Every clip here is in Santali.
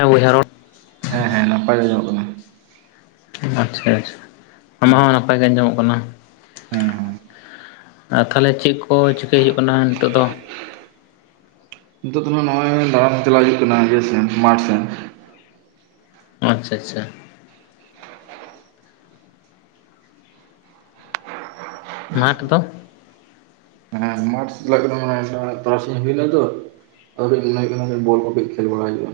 ᱦᱮ ᱵᱚᱭᱦᱟ ᱨᱚᱲ ᱦᱮᱸ ᱦᱮᱸ ᱱᱟᱯᱟᱭ ᱟᱡᱟᱢᱚᱜ ᱠᱟᱱᱟ ᱟᱪᱪᱷᱟ ᱟᱪᱪᱷᱟ ᱟᱢᱟᱜ ᱦᱚᱸ ᱱᱟᱯᱟᱭ ᱜᱮ ᱟᱸᱡᱚᱢᱚᱜ ᱠᱟᱱᱟ ᱦᱩᱸ ᱦᱩᱸ ᱟᱨ ᱛᱟᱦᱞᱮ ᱪᱮᱫ ᱠᱚ ᱪᱤᱠᱟᱹᱭ ᱦᱩᱭᱩᱜ ᱠᱟᱱᱟ ᱱᱤᱛᱚᱜ ᱫᱚ ᱱᱤᱛᱚᱜ ᱫᱚ ᱱᱚᱜ-ᱚᱭ ᱫᱟᱬᱟᱱ ᱪᱟᱞᱟᱜ ᱦᱩᱭᱩᱜ ᱠᱟᱱᱟ ᱤᱭᱟᱹ ᱥᱮᱱ ᱢᱟᱴᱷ ᱥᱮᱱ ᱟᱪᱪᱷᱟ ᱟᱪᱪᱷᱟ ᱢᱟᱴᱷ ᱫᱚ ᱦᱮᱸ ᱢᱟᱴᱷ ᱪᱟᱞᱟᱜ ᱛᱟᱨᱟᱥᱤᱧ ᱦᱩᱭᱱᱟ ᱛᱚ ᱟᱧ ᱢᱚᱱᱮ ᱠᱟᱱᱟ ᱵᱚᱞ ᱠᱚ ᱠᱟᱹᱡ ᱠᱷᱮᱞ ᱵᱟᱲᱟ ᱦᱩᱭᱩᱜᱼᱟ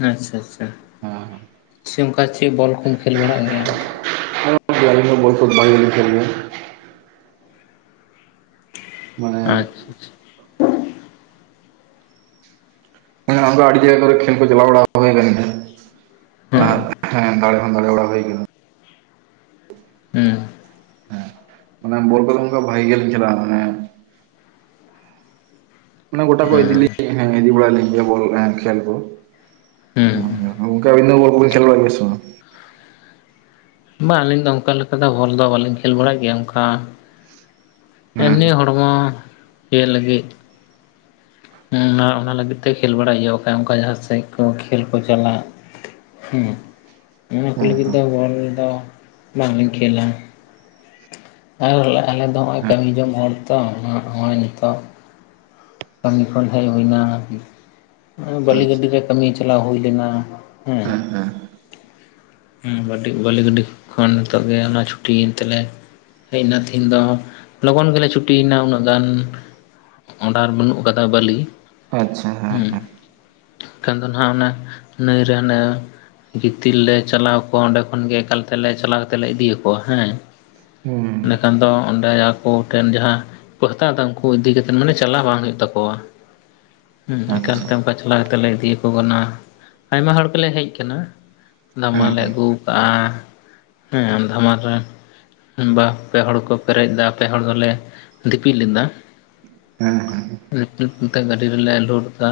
ᱟᱪᱷᱟ ᱟᱪᱷᱟ ᱦᱮᱸᱻ ᱥᱮ ᱚᱱᱠᱟ ᱪᱮᱫ ᱵᱚᱞ ᱠᱚᱢ ᱠᱷᱮᱞ ᱵᱟᱲᱟᱜ ᱜᱮᱭᱟ? [inaudible] ᱫᱚ ᱵᱚᱞ ᱠᱷᱩᱵ [inaudible] ᱠᱷᱮᱞ ᱜᱮᱭᱟ ᱢᱟᱱᱮ ᱟᱪᱷᱟ ᱟᱪᱷᱟ ᱟᱢᱫᱚ ᱟᱹᱰᱤ ᱡᱟᱭᱜᱟ ᱠᱚᱨᱮ ᱠᱷᱮᱞ ᱠᱚ ᱪᱟᱞᱟᱣ ᱵᱟᱲᱟ [unintelligible] ᱦᱩᱸ ᱦᱮᱸ ᱫᱟᱲᱮ ᱦᱚᱸ ᱫᱟᱲᱮ ᱵᱟᱲᱟ ᱦᱩᱭ ᱟᱠᱟᱱᱟ [unintelligible] ᱦᱩᱸ ᱦᱮᱸ [unintelligible] ᱢᱟᱱᱮ ᱜᱚᱴᱟ ᱠᱚ ᱦᱩᱸ ᱫᱤᱞᱤ ᱵᱚᱞ ᱮᱸ ᱠᱷᱮᱞ ᱠᱚ ᱦᱩᱸ ᱚᱱᱠᱟ ᱵᱤᱱ ᱠᱚᱵᱤᱱ ᱠᱷᱮᱞᱣᱟᱲ ᱜᱮᱭᱟ ᱥᱮ ᱵᱟᱝ ᱵᱟᱝ ᱟᱹᱞᱤᱧ ᱫᱚ ᱚᱱᱠᱟ ᱞᱮᱠᱟ ᱫᱚ ᱵᱚᱞ ᱫᱚ ᱵᱟᱞᱤᱧ ᱠᱷᱮᱞ ᱵᱟᱲᱟᱭᱮᱫ ᱜᱮᱭᱟ ᱚᱱᱠᱟ ᱦᱮᱸ ᱮᱢᱱᱤ ᱦᱚᱲᱢᱚ ᱤᱭᱟᱹ ᱞᱟᱹᱜᱤᱫ ᱟᱨ ᱚᱱᱟ ᱞᱟᱹᱜᱤᱫ ᱛᱮ ᱠᱷᱮᱞ ᱵᱟᱲᱟᱭ ᱦᱩᱭᱩᱜ ᱠᱷᱟᱱ ᱚᱱᱠᱟ ᱡᱟᱦᱟᱸ ᱥᱮᱫ ᱠᱚ ᱠᱷᱮᱞ ᱠᱚ ᱪᱟᱞᱟᱜ ᱦᱮᱸ ᱚᱱᱟ ᱠᱚ ᱦᱮᱸ ᱞᱟᱹᱜᱤᱫ ᱦᱮᱸ ᱫᱚ ᱵᱚᱞ ᱫᱚ ᱵᱟᱝᱞᱤᱧ ᱠᱷᱮᱞᱟ ᱟᱨ ᱟᱞᱮ ᱫᱚ ᱱᱚᱜᱼᱚᱭ ᱠᱟᱹᱢᱤ ᱡᱚᱝ ᱦᱚᱲ ᱛᱚ ᱦᱚᱸᱜᱼᱚᱭ ᱱᱤᱛᱚᱜ ᱠᱟᱹᱢᱤ ᱠᱷᱚᱱ ᱦᱮᱡ ᱦᱩᱭᱱᱟ ᱟᱪᱪᱷᱟ ᱵᱟᱹᱞᱤ ᱟᱪᱪᱷᱟ ᱜᱟᱹᱰᱤ ᱨᱮ ᱠᱟᱹᱢᱤ ᱪᱟᱞᱟᱣ ᱦᱩᱭ ᱞᱮᱱᱟ ᱦᱮᱸ ᱵᱟᱹᱞᱤ ᱜᱟᱹᱰᱤ ᱠᱷᱚᱱ ᱱᱤᱛᱚᱜ ᱜᱮ ᱚᱱᱟ ᱪᱷᱩᱴᱤᱭᱮᱱ ᱛᱮᱞᱮ ᱦᱮᱡ ᱮᱱᱟ ᱛᱮᱤᱦᱤᱧ ᱫᱚ ᱞᱚᱜᱚᱱ ᱜᱮᱞᱮ ᱪᱷᱩᱴᱤᱭᱮᱱᱟ ᱩᱱᱟᱹᱜ ᱜᱟᱱ ᱰᱟᱨ ᱵᱟᱹᱱᱩᱜ ᱟᱠᱟᱫᱟ ᱵᱟᱹᱞᱤ ᱟᱪᱷᱟ ᱦᱮᱸ ᱦᱮᱸ ᱮᱱᱠᱷᱟᱱ ᱫᱚ ᱱᱟᱸᱜ ᱚᱱᱮ ᱱᱟᱹᱭ ᱨᱮ ᱦᱟᱱᱮ ᱜᱤᱛᱤᱞ ᱞᱮ ᱪᱟᱞᱟᱣ ᱠᱚᱜ -ᱟ ᱚᱸᱰᱮ ᱠᱷᱚᱱᱜ ᱮᱠᱟᱞ ᱛᱮᱞᱮ ᱪᱟᱞᱟᱣ ᱠᱟᱛᱮ ᱞᱮ ᱤᱫᱤᱭᱟᱚᱣᱟ ᱦᱮᱸ ᱦᱩᱸ ᱮᱸᱰᱮ ᱠᱷᱟᱱ ᱫᱚ ᱚᱸᱰᱮ ᱟᱠᱚ ᱴᱷᱮᱱ ᱡᱟᱦᱟᱸ ᱠᱚ ᱦᱟᱛᱟᱣ ᱮᱟ ᱩᱱᱠᱩ ᱤᱫᱤ ᱠᱟᱛᱮ ᱢᱟᱱᱮ ᱪᱟᱞᱟᱜ ᱵᱟᱝ ᱦᱩᱭᱩᱜ ᱛᱟᱠᱚᱣᱟ ᱮᱠᱟᱞ ᱟᱪᱪᱷᱟ ᱛᱮ ᱚᱱᱠᱟ ᱛᱞᱟ ᱠᱟᱛᱮᱞ ᱞᱮ ᱤᱫᱤᱭᱟᱚ ᱠᱟᱱᱟ ᱟᱭᱢᱟ ᱦᱚᱲ ᱜᱮᱞᱮ ᱦᱮᱡ ᱟᱠᱟᱱᱟ ᱫᱷᱟᱢ ᱦᱮᱸ ᱞᱮ ᱟᱹᱜᱩ ᱠᱟᱜᱼᱟ ᱦᱮᱸ ᱫᱷᱟᱢᱟᱞ ᱨᱮ ᱵᱟ ᱯᱮ ᱦᱚᱲ ᱠᱚ ᱯᱮᱨᱮᱡ ᱮᱟ ᱯᱮ ᱦᱚᱲ ᱫᱚᱞᱮ ᱫᱤᱯᱤᱞ ᱞᱮᱫᱟ ᱦᱮᱸ ᱦᱮᱸ ᱩᱸᱜ ᱩᱸᱜ ᱩᱱᱠᱟ ᱜᱟᱹᱰᱤ ᱨᱮᱞᱮ ᱞᱚᱰ ᱮᱫᱟ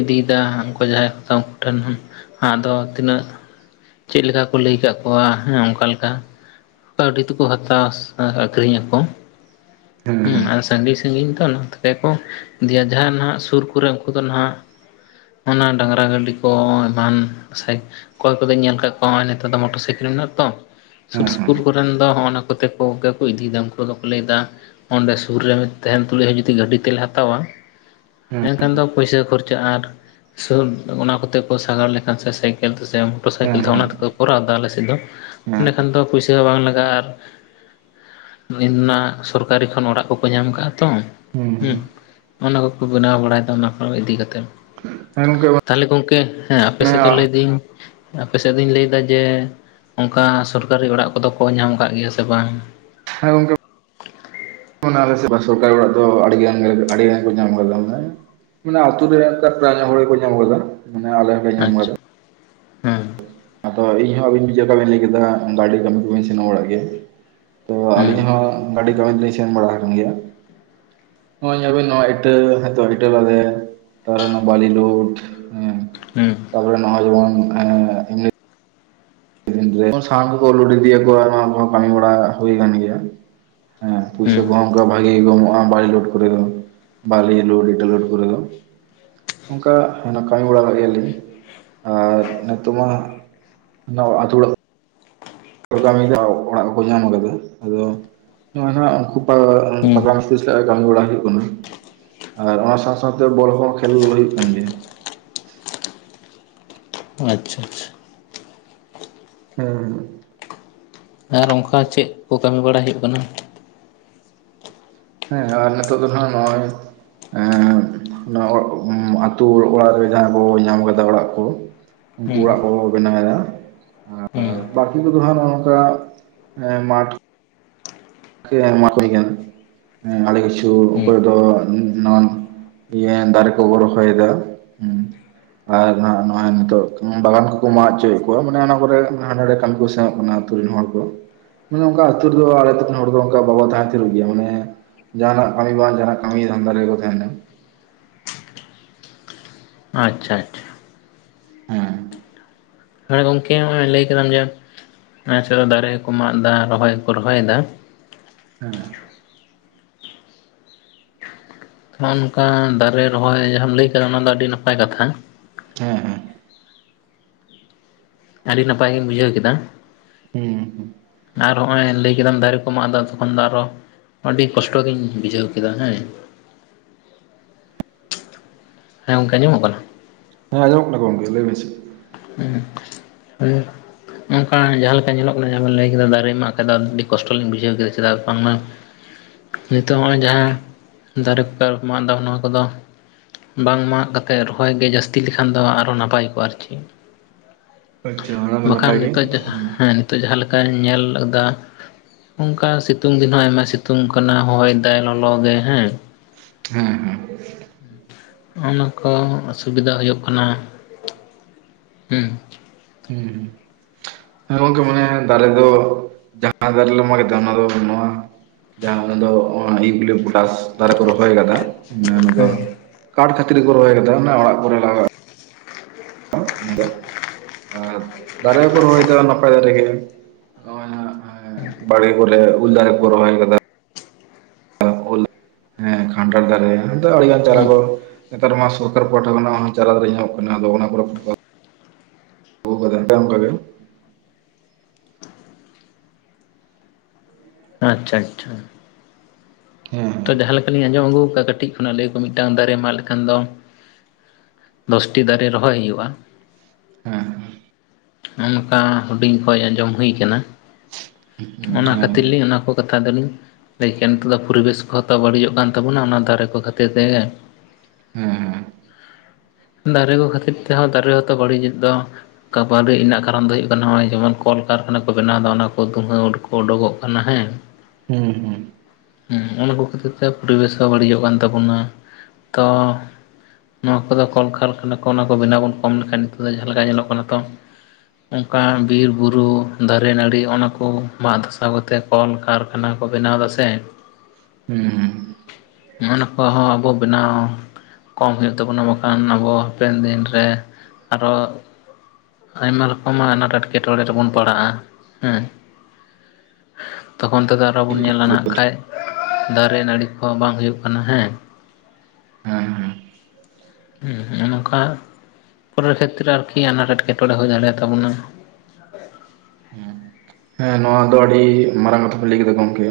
ᱤᱫᱤᱭᱮᱫᱟ ᱩᱱᱠᱩ ᱡᱟᱦᱟᱸᱭ ᱠᱚ ᱩᱱᱠᱩ ᱴᱷᱮᱱ ᱟᱫᱚ ᱛᱤᱱᱟᱹᱜ ᱪᱮᱫ ᱞᱮᱠᱟ ᱠᱚ ᱞᱟᱹᱭ ᱟᱠᱟᱫ ᱠᱚᱣᱟ ᱦᱮᱸ ᱚᱱᱠᱟ ᱞᱮᱠᱟ? ᱠᱟᱹᱣᱰᱤ ᱛᱮᱠᱚ ᱦᱟᱛᱟᱣᱟ ᱟᱠᱷᱨᱤᱧ ᱟᱠᱚ ᱦᱮᱸ ᱦᱮᱸ ᱟᱨ ᱥᱟᱺᱜᱤᱧ ᱥᱟᱺᱜᱤᱧ ᱫᱚ ᱚᱱᱟ ᱛᱮᱜᱮ ᱜᱮ ᱠᱚ ᱤᱫᱤᱭᱟ ᱡᱟᱦᱟᱸᱭᱱᱟᱜ ᱥᱩᱨ ᱠᱚᱨᱮ ᱩᱱᱠᱩ ᱫᱚ ᱱᱟᱜ ᱚᱱᱟ ᱰᱟᱝᱨᱟ ᱜᱟᱹᱰᱤ ᱠᱚ ᱮᱢᱟᱱ ᱥᱮ ᱚᱠᱚᱭ ᱠᱚᱫᱚᱧ ᱧᱮᱞ ᱟᱠᱟᱫ ᱠᱚᱣᱟ ᱱᱚᱜᱼ ᱱᱮᱛᱟᱨ ᱫᱚ ᱢᱚᱴᱚᱨ ᱥᱟᱭᱠᱮᱞ ᱢᱮᱱᱟᱜ-ᱟ ᱛᱚ ᱦᱮᱸ ᱦᱮᱸ ᱥᱩᱨ ᱥᱠᱯᱩᱨ ᱠᱚᱨᱮᱱ ᱫᱚ ᱦᱚᱜᱼᱱᱟ ᱠᱚᱛᱮ ᱜᱮᱠᱚ ᱤᱫᱤᱭᱮᱫᱟ ᱩᱱᱠᱩ ᱫᱚᱠᱚ ᱞᱟᱹᱭᱮᱫᱟ ᱚᱸᱰᱮ ᱥᱩᱨ ᱨᱮ ᱛᱟᱦᱮᱱ ᱛᱩᱞᱩᱡ ᱦᱚᱸ ᱡᱩᱫᱤ ᱜᱟᱹᱰᱤ ᱛᱮᱞᱮ ᱦᱟᱛᱟᱣᱟ ᱮᱱᱠᱷᱟᱱ ᱫᱚ ᱯᱩᱭᱥᱟᱹ ᱠᱷᱚᱨᱪᱟᱜ-ᱟ ᱟᱨ ᱥᱩᱨ ᱚᱱᱟ ᱠᱚᱛᱮ ᱠᱚ ᱥᱟᱜᱟᱲ ᱞᱮᱠᱷᱟᱱ ᱥᱮ ᱥᱟᱭᱠᱮᱞ ᱥᱮ ᱢᱚᱴᱚᱨ ᱦᱮᱸ ᱦᱮᱸ ᱥᱟᱭᱠᱮᱞ ᱛᱮ ᱦᱮᱸ ᱚᱱᱟ ᱛᱮᱠᱚ ᱠᱚᱨᱟᱣ ᱮᱫᱟ ᱟᱞᱮ ᱥᱮᱫ ᱫᱚ ᱦᱮᱸ ᱤᱱᱟ. ᱠᱷᱟᱱ ᱫᱚ ᱯᱩᱭᱥᱟᱹ ᱦᱚᱸ ᱵᱟᱝ ᱞᱟᱜᱟᱜᱼᱟ ᱟᱨ ᱚᱱᱟ ᱥᱚᱨᱠᱟᱨᱤ ᱠᱷᱚᱱ ᱚᱲᱟᱜ ᱠᱚᱠᱚ ᱧᱟᱢ ᱟᱠᱟᱫᱟᱼᱟ ᱛᱤᱧ ᱦᱩᱸ ᱩᱸ ᱚᱱᱟ ᱠᱚᱠᱚ ᱵᱮᱱᱟᱣ ᱵᱟᱲᱟᱭᱮᱫᱟ ᱚᱱᱟ ᱠᱚ ᱤᱫᱤ ᱠᱟᱛᱮ [unintelligible] ᱛᱟᱦᱚᱞᱮ ᱜᱚᱢᱠᱮ ᱦᱮᱸ ᱟᱯᱮ ᱢᱟᱱᱮ ᱥᱮᱫ ᱫᱚ ᱞᱟᱹᱭ ᱫᱟᱹᱧ ᱟᱯᱮ ᱥᱮᱫ ᱫᱚᱩᱧ ᱞᱟᱹᱭᱫᱟ ᱡᱮ ᱚᱱᱠᱟ ᱥᱚᱨᱠᱟᱨᱤ ᱚᱲᱟᱜ ᱠᱚᱫᱚ ᱠᱚ ᱧᱟᱢ ᱟᱠᱟᱜ ᱜᱮᱭᱟ ᱥᱮ ᱵᱟᱝ? ᱦᱮᱸ ᱜᱚᱢ ᱚᱱᱟ ᱥᱚᱨᱠᱟᱨᱤ ᱚᱲᱟᱜ ᱫᱚ ᱟᱹᱰᱤᱜᱟᱱ ᱟᱹᱰᱤᱜᱟᱱ ᱠᱚ ᱧᱟᱢ ᱟᱠᱟᱫᱟ ᱵᱚᱞᱮ ᱢᱟᱱᱮ ᱟᱛᱩᱨ ᱨᱮ ᱚᱱᱠᱟ ᱯᱨᱟᱭᱟᱱᱚ ᱦᱚᱲ ᱠᱚ ᱧᱟᱢ ᱟᱠᱟᱫᱟ ᱢᱟᱱᱮ ᱟᱞᱮ ᱦᱚᱸᱞᱮ ᱧᱟᱢ ᱠᱟᱫᱟ ᱟᱪᱪᱷᱟ ᱦᱮᱸ ᱦᱚᱭ ᱤᱧᱦᱚᱸ ᱟᱫᱚ ᱤᱧᱦᱚᱸ ᱟᱵᱤᱱ ᱵᱤᱡᱠᱟ ᱵᱮᱤᱱ ᱞᱟᱹᱭ ᱠᱮᱫᱟ ᱟᱹᱰᱤᱰᱤ ᱠᱟᱹᱢᱤ ᱠᱚᱵᱤᱱ ᱥᱮᱱᱚᱜ ᱵᱟᱲᱟᱜ ᱜᱮᱭᱟ ᱛᱚ ᱦᱮᱸ ᱟᱹᱞᱤᱧ ᱦᱚᱸ ᱜᱟᱹᱰᱤ ᱠᱟᱜᱡᱽᱞᱤᱧ ᱥᱮᱱ ᱵᱟᱲᱟ ᱟᱠᱟᱱ ᱜᱮᱭᱟ ᱱᱚᱜᱚᱭ ᱧᱮᱞᱵᱤᱱ ᱱᱚᱣᱟ ᱤᱴᱟᱹ ᱦᱚᱭᱛᱚ ᱤᱴᱟᱹ ᱵᱟᱫᱮ ᱛᱟᱨᱮ ᱱᱚᱣᱟ ᱵᱟᱞᱤ ᱞᱩᱰ ᱦᱩᱸ ᱛᱟᱯᱚᱨᱮ ᱱᱚᱣᱟ ᱟᱞᱳᱲᱳᱱ ᱢᱟᱱᱮ ᱮᱢᱱᱤ ᱡᱚᱛᱚ ᱥᱟᱶ ᱜᱮᱠᱚ ᱞᱳᱰ ᱤᱫᱤᱭᱟ ᱠᱚᱣᱟ ᱟᱫᱚ ᱠᱟᱹᱢᱤ ᱱᱟᱲᱟ ᱦᱩᱭ ᱜᱟᱱ ᱜᱮᱭᱟ ᱦᱮᱸ ᱯᱩᱭᱥᱟᱹ ᱠᱚᱦᱚᱸ ᱚᱱᱠᱟ ᱵᱷᱟᱜᱤ ᱜᱮ ᱠᱚᱢᱚᱜᱼᱟ ᱵᱟᱞᱤ ᱞᱳᱰ ᱠᱚᱨᱮ ᱫᱚ ᱵᱟᱞᱤ ᱞᱳᱰ ᱮᱴᱟ. ᱞᱳᱰ ᱠᱚᱨᱮ ᱫᱚ ᱚᱱᱠᱟ ᱦᱟᱱᱟ ᱠᱟᱹᱢᱤ ᱵᱟᱲᱟ ᱜᱮᱭᱟᱞᱤᱧ ᱟᱨ ᱱᱤᱛᱚᱜ ᱢᱟ ᱦᱟᱜ ᱚᱱᱟ ᱟᱛᱩ ᱚᱲᱟᱜ ᱠᱟᱹᱢᱤ ᱫᱚ ᱚᱲᱟᱜ ᱠᱚᱠᱚ ᱧᱟᱢ ᱠᱟᱫᱟ ᱟᱫᱚ ᱱᱚᱣᱟ ᱦᱟᱜ ᱦᱮᱸ ᱯᱟᱠᱟ ᱢᱤᱥᱛᱤᱨᱤ ᱥᱟᱞᱟᱜ ᱠᱟᱹᱢᱤ ᱵᱟᱲᱟ ᱦᱩᱭᱩᱜ ᱠᱟᱱᱟ ᱟᱨ ᱚᱱᱟ ᱥᱟᱶ ᱥᱟᱶᱛᱮ ᱵᱚᱞ ᱦᱚᱸ ᱠᱷᱮᱞ ᱦᱩᱭᱩᱜ ᱠᱟᱱ ᱜᱮᱭᱟ ᱟᱪᱪᱷᱟ ᱟᱪᱪᱷᱟ ᱦᱮᱸ ᱟᱨ ᱚᱱᱠᱟ ᱪᱮᱫ ᱠᱚ ᱠᱟᱹᱢᱤ ᱵᱟᱲᱟᱭ ᱦᱩᱭᱩᱜ ᱠᱟᱱᱟ? ᱦᱮᱸ ᱟᱨ ᱱᱮᱛᱚᱜ ᱫᱚᱱ ᱦᱟᱸᱜ ᱱᱚᱜᱼᱚᱭ ᱮᱸ ᱱᱚᱣᱟ ᱟᱹᱛᱩ ᱚᱲᱟᱜ ᱨᱮ ᱡᱟᱦᱟᱸ ᱵᱚ ᱧᱟᱢ ᱠᱟᱫᱟ ᱚᱲᱟᱜ ᱠᱚ ᱩᱱᱠᱩ ᱦᱮᱸ ᱚᱲᱟᱜ ᱠᱚᱠᱚ ᱵᱮᱱᱟᱣ ᱮᱫᱟ ᱟᱨ ᱦᱮᱸ ᱵᱟᱠᱤ ᱠᱚᱫᱚ ᱦᱟᱸᱜ ᱱᱚᱸᱜ ᱱᱚᱝᱠᱟ ᱢᱟᱴᱷ ᱠᱮ ᱟᱭᱢᱟ ᱦᱩᱭ ᱟᱠᱟᱱ ᱟᱰᱤ ᱠᱤᱪᱷᱩ ᱦᱮᱸ ᱚᱠᱚᱭ ᱫᱚ ᱱᱟᱱ ᱤᱭᱟᱹ ᱫᱟᱨᱮ ᱠᱚᱠᱚ ᱨᱚᱦᱚᱭᱮᱫᱟ ᱦᱮᱸ ᱟᱨ ᱱᱟᱜ ᱱᱚᱜᱼᱚᱭ ᱱᱤᱛᱚᱜ ᱵᱟᱜᱟᱱ ᱠᱚᱠᱚ ᱢᱟᱜ ᱦᱚᱪᱚᱭᱮᱫ ᱠᱚᱣᱟ ᱢᱟᱱᱮ ᱚᱱᱟ ᱠᱚᱨᱮ ᱦᱟᱸᱰᱮ ᱱᱟᱸᱰᱮ ᱠᱟᱢᱤ ᱠᱚ ᱥᱮᱱᱚᱜ ᱠᱟᱱᱟ ᱦᱚᱲ ᱠᱚ ᱢᱟᱱᱮ ᱚᱱᱠᱟ ᱟᱹᱛᱩ ᱨᱮᱫᱚ ᱟᱞᱮ ᱟᱹᱛᱩ ᱨᱮᱱ ᱦᱚᱲ ᱚᱱᱠᱟ ᱵᱟᱵᱚ ᱛᱟᱦᱮᱸ ᱛᱷᱤᱨᱚᱜ ᱜᱮᱭᱟ ᱢᱟᱱᱮ ᱡᱟᱦᱟᱱᱟᱜ ᱠᱟᱹᱢᱤ ᱵᱟᱝ ᱡᱟᱦᱟᱱᱟᱜ ᱠᱟᱹᱢᱤ ᱫᱷᱟᱱᱫᱟ ᱨᱮᱜᱮ ᱠᱚ ᱛᱟᱦᱮᱱᱟ᱾ ᱟᱪᱪᱷᱟ ᱟᱪᱪᱷᱟ ᱦᱮᱸ ᱦᱮᱸ ᱜᱚᱝᱠᱮ ᱦᱚᱸᱜᱼᱚᱭ ᱞᱟᱹᱭ ᱠᱮᱫᱟᱢ ᱡᱮ [inaudible] ᱫᱟᱨᱮ ᱠᱩ ᱢᱟᱸᱜ ᱮᱫᱟ ᱨᱚᱦᱚᱭ ᱦᱚᱠᱚ ᱨᱚᱦᱚᱭ ᱮᱫᱟ᱾ ᱦᱮᱸ ᱱᱚᱜ-ᱚ ᱱᱚᱝᱠᱟᱱ ᱫᱟᱨᱮ ᱨᱚᱦᱚᱭ ᱡᱟᱦᱟᱸᱟᱢ ᱞᱟᱹᱭ ᱟᱠᱟᱫᱟ ᱚᱱᱟ ᱫᱚ ᱟᱹᱰᱤ ᱱᱟᱯᱟᱭ ᱠᱟᱛᱷᱟ᱾ ᱦᱮᱸ ᱦᱮᱸ ᱟᱹᱰᱤ ᱱᱟᱯᱟᱭ ᱜᱮᱧ ᱵᱩᱡᱷᱟᱹᱣ ᱠᱮᱫᱟ᱾ ᱦᱮᱸ ᱦᱮᱸ ᱟᱨ ᱦᱚᱸᱜᱼᱚᱭ ᱞᱟᱹᱭ ᱠᱮᱫᱟᱢ ᱫᱟᱨᱮ ᱠᱚ ᱢᱟᱸᱜ ᱮᱫᱟ ᱛᱚᱠᱷᱚᱱ ᱫᱚ ᱟᱨᱚ ᱟᱹᱰᱤ ᱠᱚᱥᱴᱚ ᱜᱤᱧ ᱵᱩᱡᱷᱟᱹᱣ ᱠᱮᱫᱟ ᱦᱮᱸ ᱦᱮᱸ ᱜᱚᱢᱠᱮ ᱟᱸᱡᱚᱢᱚᱜ ᱠᱟᱱᱟ? ᱦᱮᱸ ᱟᱸᱡᱚᱢᱚᱜ ᱠᱟᱱᱟ ᱜᱚᱢᱠᱮ ᱞᱟᱹᱭ ᱵᱮᱱ ᱥᱮ [unintelligible] ᱱᱚᱝᱠᱟ ᱡᱟᱦᱟᱸ ᱞᱮᱠᱟ ᱧᱮᱞᱚᱜ ᱠᱟᱱᱟ ᱡᱟᱦᱟᱸ ᱵᱮᱱ ᱞᱟᱹᱭ ᱠᱮᱫᱟ ᱫᱟᱨᱮ ᱢᱟᱸᱜ ᱠᱷᱟᱡ ᱫᱚ ᱟᱹᱰᱤ ᱠᱚᱥᱴᱚ ᱞᱤᱧ ᱵᱩᱡᱷᱟᱹᱣ ᱠᱮᱫᱟ ᱪᱮᱫᱟᱜ ᱵᱟᱝᱢᱟ ᱱᱤᱛᱚᱜ ᱦᱚᱸᱜᱼᱚᱭ ᱡᱟᱦᱟᱸ ᱫᱟᱨᱮ ᱠᱚᱯᱮ ᱢᱟᱸᱜ ᱮᱫᱟ ᱱᱚᱣᱟ ᱠᱚᱫᱚ ᱵᱟᱝ ᱢᱟᱸᱜ ᱠᱟᱛᱮᱫ ᱨᱚᱦᱚᱭ ᱜᱮ ᱡᱟᱹᱥᱛᱤ ᱞᱮᱠᱷᱟᱱ ᱫᱚ ᱟᱨᱦᱚ ᱱᱟᱯᱟᱭ ᱠᱚᱜᱼᱟ ᱟᱨᱠᱤ᱾ ᱟᱪᱪᱷᱟ᱾ ᱢᱟ ᱵᱟᱠᱷᱟᱱ ᱱᱟᱯᱟᱭ ᱜᱮ ᱱᱤᱛᱚᱜ ᱡᱟᱦᱟᱸ ᱦᱮᱸ ᱱᱤᱛᱚᱜ ᱡᱟᱦᱟᱸ ᱞᱮᱠᱟᱧ ᱧᱮᱞ ᱮᱫᱟ ᱚᱱᱠᱟ ᱥᱤᱛᱩᱝ ᱫᱤᱱ ᱦᱚᱸ ᱟᱭᱢᱟ ᱥᱤᱛᱩᱝ ᱠᱟᱱᱟ ᱦᱚᱭ ᱫᱟᱭ ᱞᱚᱞᱚᱜᱮ ᱦᱮᱸ ᱦᱮᱸ ᱦᱮᱸ ᱚᱱᱟ ᱠᱚ ᱚᱥᱩᱵᱤᱫᱟ ᱦᱩᱭᱩᱜ ᱠᱟᱱᱟ᱾ [inaudible] ᱦᱩᱸ ᱦᱩᱸᱻ ᱦᱮᱸ ᱜᱚᱝᱠᱮ ᱢᱟᱱᱮ ᱫᱟᱨᱮ ᱫᱚ ᱡᱟᱦᱟᱸ ᱫᱟᱨᱮ ᱞᱮ ᱢᱟᱸᱜ ᱮᱫᱟ ᱚᱱᱟ ᱫᱚ ᱱᱚᱣᱟ ᱡᱟᱦᱟᱸᱫᱚ ᱱᱚᱣᱟ ᱤᱭᱩᱠᱤᱞᱳᱯᱚᱴᱟᱥ ᱫᱟᱨᱮ ᱠᱚ ᱨᱚᱦᱚᱭ ᱠᱟᱫᱟ ᱢᱟᱱᱮ ᱚᱱᱟ ᱫᱚ ᱦᱮᱸ ᱠᱟᱴ ᱠᱷᱟᱹᱛᱤᱨ ᱜᱮᱠᱚ ᱨᱚᱦᱚᱭ ᱟᱠᱟᱫᱟ ᱢᱟᱱᱮ ᱚᱲᱟᱜ ᱠᱚᱨᱮ ᱞᱟᱜᱟᱜ [inaudible] ᱟᱨ ᱫᱟᱨᱮ ᱦᱚᱸᱠᱚ ᱨᱚᱦᱚᱭ ᱫᱟ ᱱᱟᱯᱟᱭ ᱫᱟᱨᱮ ᱠᱚ ᱜᱮ ᱱᱚᱜᱼᱚᱭ [unintelligible] ᱵᱟᱲᱜᱮ ᱠᱚᱨᱮ ᱩᱞ ᱫᱟᱨᱮ ᱠᱚ ᱨᱚᱦᱚᱭ ᱠᱟᱫᱟ ᱦᱮᱸ ᱠᱷᱟᱱᱴᱟᱨ ᱫᱟᱨᱮ, ᱟᱹᱰᱤᱜᱟᱱ ᱪᱟᱨᱟ ᱦᱩᱸ ᱠᱚ ᱱᱮᱛᱟᱨ ᱢᱟ ᱥᱚᱨᱠᱟᱨ ᱯᱟᱦᱴᱟ ᱠᱷᱚᱱᱟᱜ ᱦᱚᱸ ᱪᱟᱨᱟ ᱫᱚ ᱧᱟᱢᱚᱜ ᱠᱟᱱᱟ ᱟᱫᱚ ᱚᱱᱟ [unintelligible] ᱟᱪᱪᱷᱟ ᱟᱪᱪᱷᱟ ᱦᱮᱸ ᱛᱚ ᱡᱟᱦᱟᱸ ᱞᱮᱠᱟ ᱞᱤᱧ ᱟᱸᱡᱚᱢ ᱟᱹᱜᱩ ᱟᱠᱟᱫ ᱠᱟᱹᱴᱤᱡ ᱠᱷᱚᱱᱟᱜ ᱞᱟᱹᱭ ᱟᱠᱚ ᱢᱤᱫᱴᱟᱝ ᱫᱟᱨᱮ ᱢᱟᱜ ᱞᱮᱠᱷᱟᱱ ᱫᱚ ᱫᱚᱥᱴᱤ ᱫᱟᱨᱮ ᱨᱚᱦᱚᱭ ᱦᱩᱭᱩᱜᱼᱟ ᱦᱮᱸ ᱱᱚᱝᱠᱟ ᱦᱩᱰᱤᱧ ᱠᱷᱚᱡ ᱟᱸᱡᱚᱢ ᱦᱩᱭ ᱠᱟᱱᱟ᱾ ᱦᱮᱸ ᱦᱮᱸ ᱚᱱᱟ ᱦᱮᱸ ᱠᱷᱟᱹᱛᱤᱨ ᱞᱤᱧ ᱚᱱᱟ ᱠᱚ ᱠᱟᱛᱷᱟ ᱫᱚᱞᱤᱧ ᱞᱟᱹᱭ ᱠᱮᱭᱟ ᱱᱤᱛᱚᱜ ᱫᱚ ᱯᱩᱨᱤᱵᱮᱥ ᱠᱚ ᱦᱚᱸ ᱛᱚ ᱵᱟᱹᱲᱤᱡᱚᱜ ᱠᱟᱱ ᱛᱟᱵᱚᱱᱟ ᱚᱱᱟ ᱫᱟᱨᱮ ᱠᱚ ᱠᱷᱟᱹᱛᱤᱨ ᱛᱮᱜᱮ᱾ ᱦᱮᱸ ᱦᱮᱸ ᱫᱟᱨᱮ ᱠᱚ ᱠᱷᱟᱹᱛᱤᱨ ᱛᱮᱦᱚᱸ ᱫᱟᱨᱮ ᱦᱚᱸᱛᱚ ᱵᱟᱹᱲᱤᱡᱚᱜ ᱫᱚ ᱵᱟᱹᱨᱤᱡ ᱨᱮᱱᱟᱜ ᱠᱟᱨᱚᱱ ᱫᱚ ᱦᱩᱭᱩᱜ ᱠᱟᱱᱟ ᱱᱚᱜᱚᱭ ᱡᱮᱢᱚᱱ ᱠᱚᱞᱠᱟᱨᱠᱷᱟᱱᱟ ᱠᱚ ᱵᱮᱱᱟᱣ ᱮᱫᱟ ᱚᱱᱟ ᱠᱚ ᱫᱩᱦᱟᱹ ᱠᱚ ᱩᱰᱩᱠᱚᱜ ᱠᱟᱱᱟ ᱦᱮᱸ [unintelligible] [unintelligible] ᱚᱱᱟᱠᱚ ᱠᱷᱟᱹᱛᱤᱨ ᱛᱮ ᱯᱚᱨᱤᱵᱮᱥ ᱦᱚᱸ ᱵᱟᱹᱲᱤᱡᱚᱜ ᱠᱟᱱ ᱛᱟᱵᱚᱱᱟ ᱛᱚ ᱱᱚᱣᱟ ᱠᱚᱫᱚ ᱠᱚᱞ ᱠᱟᱨᱠᱷᱟᱱᱟ ᱠᱚ ᱚᱱᱟ ᱠᱚ ᱵᱮᱱᱟᱣ ᱵᱚᱱ ᱠᱚᱢ ᱞᱮᱠᱷᱟᱱ ᱱᱤᱛᱚᱜ ᱫᱚ ᱡᱟᱦᱟᱸ ᱞᱮᱠᱟ ᱧᱮᱞᱚᱜ ᱠᱟᱱᱟ ᱛᱚ ᱚᱱᱠᱟ ᱵᱤᱨ ᱵᱩᱨᱩ ᱫᱟᱨᱮ ᱱᱟᱹᱲᱤ ᱚᱱᱟ ᱠᱚ ᱢᱟᱜ ᱫᱷᱟᱥᱟᱣ ᱠᱟᱛᱮ ᱠᱚᱞ ᱠᱟᱨ ᱠᱷᱟᱱᱟ ᱠᱚ ᱵᱮᱱᱟᱣ ᱫᱟ ᱥᱮ ᱦᱩᱸ ᱦᱩᱸ ᱱᱚᱜᱼᱚ ᱱᱟ ᱠᱚ ᱦᱚᱸ ᱟᱵᱚ ᱵᱮᱱᱟᱣ ᱠᱚᱢ ᱦᱩᱭᱩᱜ ᱛᱟᱵᱚᱱᱟ ᱵᱟᱠᱷᱟᱱ ᱟᱵᱚ ᱦᱟᱯᱮᱱ ᱫᱤᱱ ᱨᱮ ᱟᱨᱚ ᱟᱭᱢᱟ ᱨᱚᱠᱚᱢᱟᱜ ᱟᱱᱟᱴ ᱮᱸᱴᱠᱮᱴᱚᱬᱮᱸ ᱨᱮᱵᱚᱱ ᱯᱟᱲᱟᱜᱼᱟ ᱦᱮᱸ ᱛᱚᱠᱷᱚᱱ ᱛᱮᱫᱚ ᱟᱨᱚ ᱵᱚᱱ ᱧᱮᱞᱟ ᱱᱟᱜ ᱠᱷᱟᱡ ᱫᱟᱨᱮ ᱱᱟᱹᱲᱤ ᱠᱚᱸᱦᱚ ᱵᱟᱝ ᱦᱩᱭᱩᱜ ᱠᱟᱱᱟ ᱦᱮᱸ ᱦᱮᱸ ᱦᱮᱸ ᱦᱮᱸ ᱱᱚᱝᱠᱟ ᱯᱚᱨᱮᱨ ᱠᱷᱮᱛᱨᱮ ᱟᱨᱠᱤ ᱟᱱᱟᱴ ᱮᱸᱴᱠᱮᱴᱚᱬᱮᱸ ᱦᱩᱭ ᱫᱟᱲᱮᱭᱟᱛᱟᱵᱚᱱᱟ ᱦᱩᱸ ᱦᱮᱸ ᱱᱚᱣᱟ ᱫᱚ ᱟᱹᱰᱤ ᱢᱟᱨᱟᱝ ᱠᱟᱛᱷᱟ ᱯᱮ ᱞᱟᱹᱭ ᱠᱮᱫᱟ ᱜᱚᱢᱠᱮ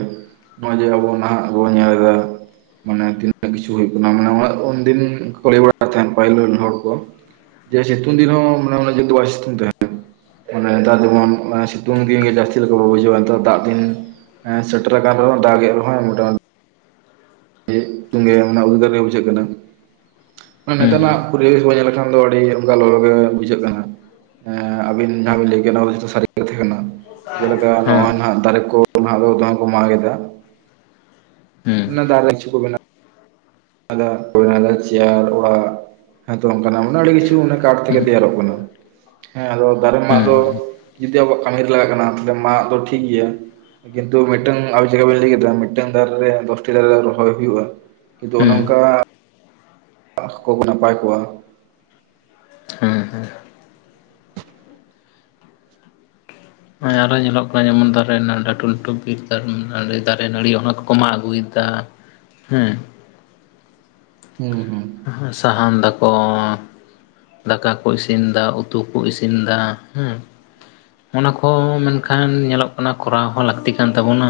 ᱱᱚᱜᱼᱚᱭ ᱡᱮ ᱟᱵᱚ ᱱᱟᱦᱟᱜ ᱵᱚᱱ ᱧᱮᱞᱫᱟ ᱢᱟᱱᱮ ᱛᱤᱱᱟᱹᱜ ᱠᱤᱪᱷᱩ ᱦᱩᱭᱩᱜ ᱠᱟᱱᱟ ᱢᱟᱱᱮ ᱩᱱ ᱫᱤᱱ ᱠᱚ ᱞᱟᱹᱭ ᱵᱟᱲᱟ ᱛᱟᱦᱮᱸᱱ ᱯᱟᱹᱦᱤᱞ ᱨᱮᱱ ᱦᱚᱲ ᱠᱚ ᱡᱮ ᱥᱤᱛᱩᱝ ᱫᱤᱱ ᱦᱚᱸ ᱢᱟᱱᱮ ᱩᱱᱟᱹᱜ ᱡᱳᱨ ᱛᱮᱵᱟᱭ ᱥᱤᱛᱩᱝ ᱛᱟᱦᱮᱸ ᱚᱱᱮ ᱱᱮᱛᱟᱨ ᱡᱮᱢᱚᱱ ᱥᱤᱛᱩᱝ ᱫᱤᱱ ᱜᱮ ᱡᱟᱹᱥᱛᱤ ᱞᱮᱠᱟ ᱵᱩᱡᱷᱟᱹᱣᱟ ᱱᱮᱛᱟᱨ ᱫᱟᱜ ᱫᱤᱱ ᱥᱮᱴᱮᱨ ᱟᱠᱟᱱ ᱨᱮᱦᱚᱸ ᱫᱟᱜᱮᱫ ᱨᱮᱦᱚᱸ ᱢᱚᱴᱟᱢᱩᱴᱤ ᱛᱩᱜᱮ ᱩᱫᱽᱜᱟᱨ ᱜᱮ ᱵᱩᱡᱷᱟᱹᱜ ᱠᱟᱱᱟ ᱢᱟᱱ ᱦᱮᱸ ᱱᱮᱛᱟᱨᱟᱜ ᱯᱚᱨᱤᱵᱮᱥ ᱵᱚᱱ ᱧᱮᱞ ᱞᱮᱠᱷᱟᱱ ᱫᱚ ᱟᱹᱰᱤ ᱚᱱᱠᱟ ᱞᱚᱞᱚ ᱜᱮ ᱵᱩᱡᱷᱟᱹᱜ ᱠᱟᱱᱟ ᱟᱵᱤᱱ ᱡᱟᱦᱟᱸ ᱠᱚ ᱵᱤᱱ ᱞᱟᱹᱭ ᱠᱮᱫ ᱚᱱᱟ ᱠᱚᱫᱚ ᱡᱚᱛᱚ ᱥᱟᱹᱨᱤ ᱠᱟᱛᱷᱟ ᱠᱟᱱᱟ ᱡᱮᱞᱮᱠᱟ ᱦᱮᱸ ᱱᱚᱜ-ᱚᱭ ᱱᱟᱦᱟᱜ ᱫᱟᱨᱮ ᱠᱚ ᱱᱟᱦᱟᱜ ᱫᱚ ᱫᱚᱢᱮ ᱠᱚ ᱢᱟᱜ ᱮᱫᱟ ᱚᱱᱟ ᱦᱮᱸ ᱫᱟᱨᱮ ᱠᱤᱪᱷᱩ ᱠᱚ ᱵᱮᱱᱟ ᱟᱫᱟ ᱚᱭᱱᱟ ᱫᱚ ᱪᱤᱭᱟᱨ ᱚᱲᱟᱜ ᱟᱫᱚ ᱚᱱᱠᱟᱱᱟᱜ ᱚᱱᱮ ᱟᱹᱰᱤ ᱠᱤᱪᱷᱩ ᱠᱟᱴᱷ ᱛᱮᱜᱮ ᱛᱮᱭᱟᱨᱚᱜ ᱠᱟᱱᱟ ᱦᱮᱸ ᱟᱫᱚ ᱫᱟᱨᱮ ᱢᱟᱜ ᱫᱚ ᱦᱩᱸ ᱡᱩᱫᱤ ᱟᱵᱚᱣᱟᱜ ᱠᱟᱹᱢᱤᱨᱮ ᱞᱟᱜᱟᱜ ᱠᱟᱱᱟ ᱛᱟᱦᱚᱞᱮ ᱢᱟᱜ ᱫᱚ ᱴᱷᱤᱠ ᱜᱮᱭᱟ। ᱠᱤᱱᱛᱩ ᱢᱤᱫᱴᱟᱝ ᱟᱵᱚ ᱪᱮᱠᱟ ᱵᱮᱱ ᱞᱟᱹᱭ ᱠᱮᱫᱟ ᱢᱤᱫᱴᱟᱝ ᱫᱟᱨᱮ ᱨᱮ ᱫᱚᱥᱴᱤ ᱫᱟᱨᱮ ᱨᱚᱦᱚᱭ ᱦᱩᱭᱩᱜᱼᱟ ᱠᱤᱱᱛᱩ ᱚᱱᱮ ᱦᱩᱸ ᱚᱱᱠᱟ [inaudible] ᱱᱟᱯᱟᱭ ᱠᱚᱜᱼᱟ ᱦᱮᱸ ᱦᱮᱸ ᱱᱚᱜᱚᱭ ᱟᱨᱚ ᱧᱮᱞᱚᱜ ᱠᱟᱱᱟ ᱡᱮᱢᱚᱱ ᱫᱟᱨᱮ ᱨᱮᱱᱟᱜ ᱞᱟᱹᱴᱩ ᱞᱟᱹᱴᱩ ᱵᱤᱨ ᱫᱟᱨᱮ ᱱᱟ ᱫᱟᱨᱮ ᱱᱟᱹᱲᱤ ᱚᱱᱟ ᱠᱚᱠᱚ ᱢᱟᱜ ᱟᱹᱜᱩᱭᱮᱫᱟ ᱦᱮᱸ ᱦᱩᱸ ᱦᱩᱸ [unintelligible] ᱥᱟᱦᱟᱱ ᱫᱟᱠᱚ ᱫᱟᱠᱟ ᱠᱚ ᱤᱥᱤᱱ ᱫᱟ ᱩᱛᱩ ᱠᱚ ᱤᱥᱤᱱ ᱫᱟ ᱦᱮᱸ ᱚᱱᱟ ᱠᱚ ᱢᱮᱱᱠᱷᱟᱱ ᱧᱮᱞᱚᱜ ᱠᱟᱱᱟ ᱠᱚᱨᱟᱣ ᱦᱚᱸ ᱞᱟᱹᱠᱛᱤ ᱠᱟᱱ ᱛᱟᱵᱚᱱᱟ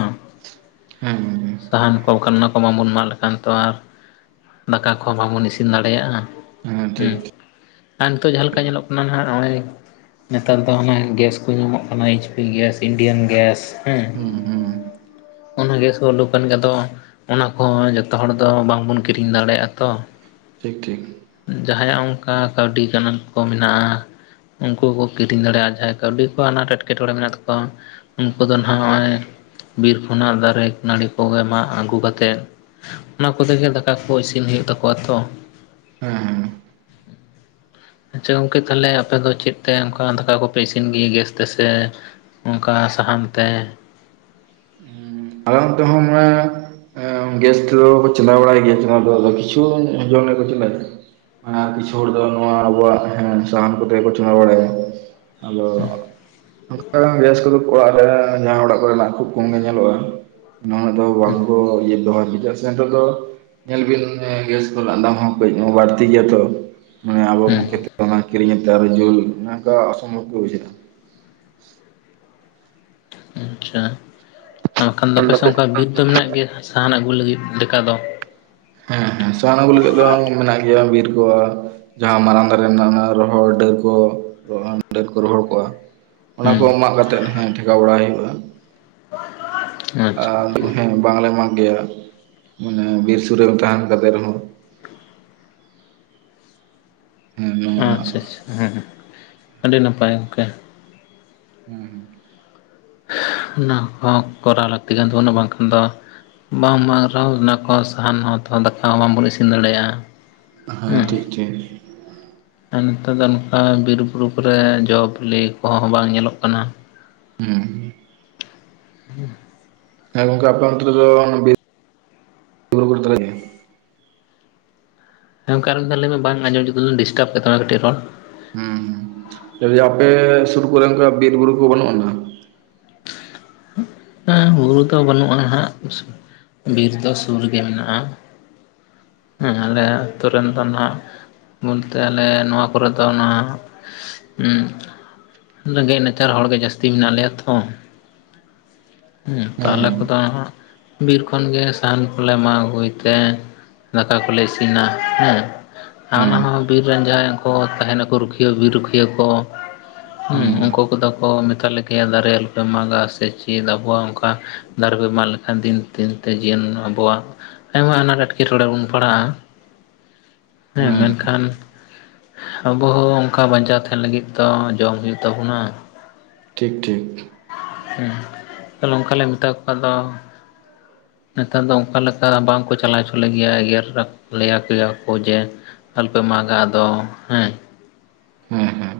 ᱦᱮᱸ ᱦᱮᱸ ᱥᱟᱦᱟᱱ ᱠᱚ ᱠᱟᱱᱟ ᱚᱱᱟ ᱠᱚ ᱵᱟᱝᱵᱚᱱ ᱢᱟᱜ ᱞᱮᱠᱷᱟᱱ ᱛᱚ ᱟᱨ ᱫᱟᱠᱟ ᱠᱚᱦᱚᱸ ᱵᱟᱵᱚᱱ ᱤᱥᱤᱱ ᱫᱟᱲᱮᱭᱟᱜ-ᱟ ᱦᱮᱸ ᱟᱨ ᱱᱤᱛᱚᱜ ᱡᱟᱦᱟᱸ ᱞᱮᱠᱟ ᱧᱮᱞᱚᱜ ᱠᱟᱱᱟ ᱦᱟᱜ ᱱᱚᱜ-ᱚᱭ ᱱᱮᱛᱟᱨ ᱫᱚ ᱦᱟᱱᱟ ᱜᱮᱥ [unintelligible] ᱧᱟᱢᱚᱜ ᱠᱟᱱᱟ H P gas Indian gas ᱦᱮᱸ ᱦᱩᱸ ᱦᱩᱸ ᱚᱱᱟ ᱜᱮᱥ ᱩᱰᱩᱠᱟᱱ ᱜᱮᱫᱚ ᱚᱱᱟ ᱠᱚᱦᱚᱸ ᱡᱚᱛᱚ ᱦᱚᱲ ᱫᱚ ᱵᱟᱝᱵᱚᱱ ᱠᱤᱨᱤᱧ ᱫᱟᱲᱮᱭᱟᱜ-ᱟ ᱛᱚ ᱴᱷᱤᱠ ᱴᱷᱤᱠ ᱡᱟᱦᱟᱸᱭᱟᱜ ᱚᱱᱠᱟ ᱠᱟᱹᱣᱰᱤ ᱜᱟᱱ ᱠᱚ ᱢᱮᱱᱟᱜ-ᱟ ᱩᱱᱠᱩᱠᱚ ᱠᱤᱨᱤᱧ ᱫᱟᱲᱮᱭᱟᱜ-ᱟ ᱡᱟᱠ ᱠᱟᱹᱣᱰᱤ ᱠᱚ ᱟᱱᱟᱴ ᱮᱸᱴᱠᱮᱴᱚᱬᱮ ᱢᱮᱱᱟᱜ ᱛᱟᱠᱚᱣᱟ ᱩᱱᱠᱩ ᱫᱚ ᱱᱟᱦᱟᱜ ᱱᱚᱜ-ᱚᱭ ᱵᱤᱨ ᱠᱷᱚᱱᱟᱜ ᱫᱟᱨᱮ ᱱᱟᱹᱲᱤ ᱠᱚᱜᱮ ᱢᱟᱜ ᱟᱹᱜᱩ ᱠᱟᱛᱮᱫ ᱚᱱᱟ ᱠᱚᱛᱮᱜᱮ ᱫᱟᱠᱟ ᱠᱚ ᱤᱥᱤᱱ ᱦᱩᱭᱩᱜ ᱛᱟᱠᱚᱣᱟ ᱛᱚ ᱦᱮᱸ ᱟᱪᱪᱷᱟ ᱜᱚᱝᱠᱮ ᱛᱟᱦᱚᱞᱮ ᱟᱯᱮ ᱫᱚ ᱪᱮᱫ ᱛᱮ ᱚᱱᱠᱟ ᱫᱟᱠᱟ ᱠᱚᱯᱮ ᱤᱥᱤᱱ ᱜᱮᱭᱟ ᱜᱮᱥ ᱛᱮᱥᱮ ᱚᱱᱠᱟ ᱥᱟᱦᱟᱱᱛᱮ ᱦᱮᱸ ᱟᱞᱮ ᱚᱱᱛᱮ ᱦᱚᱸ ᱢᱟᱱᱮ ᱜᱮᱥ ᱛᱮᱫᱚ ᱪᱟᱞᱟᱣ ᱵᱟᱲᱟᱭ ᱜᱮᱭᱟ ᱪᱟᱞᱟᱣ ᱫᱚ ᱟᱫᱚ ᱠᱤᱪᱷᱩ ᱟᱡᱚᱢ ᱞᱮᱛ ᱠᱚᱣᱟ ᱠᱤᱪᱷᱩ ᱦᱚᱲ ᱫᱚ ᱱᱚᱣᱟ ᱟᱵᱚᱣᱟᱜ ᱥᱟᱦᱟᱱ ᱠᱚᱛᱮ ᱠᱚ ᱪᱚᱸᱫᱟ ᱵᱟᱲᱟᱭᱟ ᱟᱫᱚ ᱚᱱᱠᱟ ᱜᱮᱥ ᱠᱚᱫᱚ ᱚᱲᱟᱜ ᱨᱮ ᱡᱟᱦᱟᱸ ᱚᱲᱟᱜ ᱠᱚᱨᱮᱱᱟᱜ ᱠᱷᱩᱵ ᱠᱚᱢᱜᱮ ᱧᱮᱞᱚᱜ-ᱟ ᱱᱟᱣᱟ ᱫᱚ ᱵᱟᱝᱠᱚ ᱤᱭᱟᱹ ᱵᱮᱦᱟᱨ ᱜᱮᱥ ᱱᱤᱛᱚᱜ ᱫᱚ ᱧᱮᱞ ᱵᱤᱱ ᱜᱮᱥ ᱠᱚᱨᱮᱱᱟᱜ ᱫᱟᱢ ᱦᱚᱸ ᱠᱟᱹᱡ ᱵᱟᱹᱲᱛᱤ ᱜᱮᱭᱟ ᱛᱚ ᱢᱟᱱᱮ ᱟᱵᱚ ᱠᱚ ᱦᱩᱸ ᱠᱷᱮᱛᱱᱟ ᱠᱤᱨᱤᱧ ᱠᱟᱛᱮᱫ ᱟᱨᱚ ᱡᱩᱞ ᱱᱚᱝᱠᱟ ᱚᱥᱚᱢᱵᱷᱚᱵ ᱜᱮ ᱵᱩᱡᱷᱟᱹᱜ-ᱟ ᱟᱪᱪᱷᱟ ᱵᱟᱠᱷᱟᱱ ᱫᱚ ᱟᱯᱮᱥᱮ ᱚᱱᱠᱟ ᱵᱤᱨ ᱫᱚ ᱢᱮᱱᱟᱜ ᱜᱮᱭᱟ ᱥᱟᱦᱟᱱ ᱟᱹᱜᱩ ᱞᱟᱹᱜᱤᱫ ᱰᱮᱠᱟ ᱫᱚ ᱦᱮᱸ ᱦᱮᱸ ᱥᱟᱦᱟᱱ ᱟᱹᱜᱩ ᱞᱟᱹᱜᱤᱫ ᱫᱚ ᱢᱮᱱᱟᱜ ᱜᱮᱭᱟ ᱵᱤᱨ ᱠᱚᱣᱟᱜ ᱡᱟᱦᱟᱸ ᱢᱟᱨᱟᱝ ᱫᱟᱨᱮ ᱨᱮᱱᱟᱜ ᱚᱱᱟ ᱨᱚᱦᱚᱲ ᱰᱟᱹᱨ ᱠᱚ ᱰᱟᱹᱨ ᱠᱚ ᱨᱚᱦᱚᱲ ᱠᱚᱜ-ᱟ ᱚᱱᱟ ᱠᱚ ᱦᱩᱸ ᱢᱟᱜ ᱠᱟᱛᱮᱜ ᱦᱮᱸ ᱴᱷᱮᱠᱟᱣ ᱵᱟᱲᱟᱟᱭ ᱦᱩᱭᱩᱜ-ᱟ [unintelligible] ᱟᱨ ᱦᱮᱸ ᱵᱟᱝᱞᱮ ᱢᱟᱜ ᱜᱮᱭᱟ ᱢᱟᱱᱮ ᱵᱤᱨ ᱥᱩᱨ ᱨᱮ ᱛᱟᱦᱮᱱ ᱠᱟᱛᱮ ᱨᱮᱦᱚᱸ ᱦᱮᱸ ᱱᱚᱣᱟ ᱟᱪᱪᱷᱟ ᱟᱪᱪᱷᱟ ᱦᱮᱸ ᱦᱮᱸ ᱟᱹᱰᱤ ᱱᱟᱯᱟᱭ ᱜᱚᱝᱠᱮ ᱦᱮᱸ ᱦᱮᱸ ᱚᱱᱟ ᱦᱚᱸ ᱠᱚᱨᱟᱣ ᱞᱟᱹᱠᱛᱤ ᱠᱟᱱ ᱛᱟᱵᱚᱱᱟ ᱵᱟᱝᱠᱷᱟᱱ ᱫᱚ ᱵᱟᱝ ᱢᱟᱜᱽᱨᱟᱣ ᱚᱱᱟ ᱠᱚ ᱥᱟᱦᱟᱱ ᱦᱚᱸ ᱛᱚ ᱫᱟᱠᱟ ᱦᱚᱸ ᱵᱟᱵᱚᱱ ᱤᱥᱤᱱ ᱫᱟᱲᱮᱭᱟᱜ-ᱟ ᱦᱮᱸ ᱴᱷᱤᱠ ᱴᱷᱤᱠ ᱟᱨ ᱱᱮᱛᱟᱨ ᱫᱚ ᱱᱚᱝᱠᱟ ᱵᱤᱨ ᱵᱩᱨᱩ ᱠᱚᱨᱮ ᱡᱚ ᱵᱤᱞᱤ ᱠᱚᱦᱚᱸ ᱵᱟᱝ ᱧᱮᱞᱚᱜ ᱠᱟᱱᱟ ᱦᱮᱸ ᱦᱮᱸ ᱜᱚᱝᱠᱮ ᱟᱯᱮ ᱚᱱᱛᱨᱮ ᱫᱚ [inaudible] ᱦᱮ ᱜᱚᱝᱠᱮ ᱟᱨ ᱢᱤᱫᱫᱷᱟᱣ ᱞᱟᱹᱭ ᱢᱮ ᱵᱟᱝ ᱟᱸᱡᱚᱢ ᱡᱚᱫ ᱰᱤᱥᱴᱟᱵ ᱠᱮᱫ ᱛᱟᱢᱟ ᱠᱟᱹᱴᱤᱡ ᱨᱚᱲ ᱦᱮᱸ ᱟᱯᱮ ᱥᱩᱨ ᱠᱚᱨᱮ ᱚᱱᱠᱟ ᱵᱤᱨ ᱵᱩᱨᱩ ᱠᱚ ᱵᱟᱹᱱᱩᱜ ᱟᱱᱟ ᱵᱩᱨᱩ ᱫᱚ ᱵᱟᱹᱱᱩᱜ-ᱟ ᱦᱟᱸᱜ ᱵᱤᱨ ᱫᱚ ᱥᱩᱨ ᱨᱮ ᱜᱮ ᱢᱮᱱᱟᱜ-ᱟ ᱦᱮᱸ ᱟᱞᱮ ᱟᱹᱛᱳ ᱨᱮᱱ ᱫᱚ ᱱᱟᱦᱟᱜ ᱵᱚᱞᱛᱮ ᱟᱞᱮ ᱱᱚᱣᱟ ᱠᱚᱨᱮ ᱫᱚ ᱚᱱᱟ ᱦᱮᱸ ᱨᱮᱸᱜᱮᱡ ᱱᱟᱪᱟᱨ ᱦᱚᱲᱜᱮ ᱡᱟᱹᱥᱛᱤ ᱢᱮᱱᱟᱜ ᱞᱮᱭᱟ ᱛᱚ ᱦᱩᱸ ᱦᱮᱸ ᱛᱟᱦᱞᱮ ᱠᱚᱫᱚ ᱟᱜ ᱵᱤᱨ ᱠᱷᱚᱱᱜᱮ ᱥᱟᱦᱟᱱ ᱠᱚᱞᱮ ᱢᱟᱜ ᱟᱹᱜᱩᱭ ᱛᱮ ᱫᱟᱠᱟ ᱠᱚᱞᱮ ᱤᱥᱤᱱᱟ ᱦᱮᱸ ᱟᱨ ᱦᱮᱸ ᱚᱱᱟᱦᱚᱸ ᱵᱤᱨ ᱨᱮᱱ ᱡᱟᱦᱟᱸᱭ ᱠᱚ ᱛᱟᱦᱮᱱᱟᱠᱚ ᱨᱩᱠᱷᱤᱭᱟᱹ ᱵᱤᱨ ᱨᱩᱠᱷᱤᱭᱟᱹ ᱠᱚ ᱦᱮᱸ ᱩᱱᱠᱩ ᱠᱚᱫᱚ ᱠᱚ ᱢᱮᱛᱟ ᱞᱮ ᱜᱮᱭᱟ ᱫᱟᱨᱮ ᱟᱞᱚᱯᱮ ᱢᱟᱜᱟ ᱥᱮ ᱪᱮᱫ ᱟᱵᱚᱣᱟᱜ ᱚᱱᱠᱟ ᱫᱟᱨᱮ ᱯᱮ ᱢᱟᱜ ᱞᱮᱠᱷᱟᱱ ᱫᱤᱱ ᱫᱤᱱᱛᱮ ᱡᱤᱭᱚᱱ ᱟᱵᱚᱣᱟᱜ ᱟᱭᱢᱟ ᱟᱱᱟᱴ ᱮᱴᱠᱮ ᱮᱴᱠᱮᱴᱚᱬᱮ ᱵᱚᱱ ᱯᱟᱲᱦᱟᱜ-ᱟ ᱦᱮᱸ ᱢᱮᱱᱠᱷᱟᱱ ᱟᱵᱚ ᱦᱚᱸ ᱚᱱᱠᱟ ᱵᱟᱧᱪᱟᱣ ᱛᱟᱦᱮᱱ ᱞᱟᱹᱜᱤᱫ ᱫᱚ ᱡᱚᱢ ᱦᱩᱭᱩᱜ ᱛᱟᱵᱚᱱᱟ ᱴᱷᱤᱠ ᱴᱷᱤᱠ ᱦᱮᱸ [unintelligible] ᱱᱚᱝᱠᱟᱞᱮ ᱢᱮᱛᱟ ᱠᱚᱣᱟ ᱫᱚ ᱱᱮᱛᱟᱨ ᱫᱚ ᱚᱱᱠᱟ ᱞᱮᱠᱟ ᱵᱟᱝᱠᱚ ᱪᱟᱞᱟᱣ ᱦᱚᱪᱚ ᱞᱮᱭᱟ ᱮᱜᱮᱨ ᱞᱮᱭᱟ ᱠᱚᱭᱟ ᱠᱚ ᱡᱮ ᱟᱞᱚᱯᱮ ᱢᱟᱜᱟ ᱟᱫᱚ ᱦᱮᱸ ᱦᱮᱸ ᱦᱮᱸ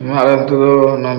ᱱᱚᱣᱟ ᱟᱞᱮ ᱟᱹᱛᱩ ᱫᱚ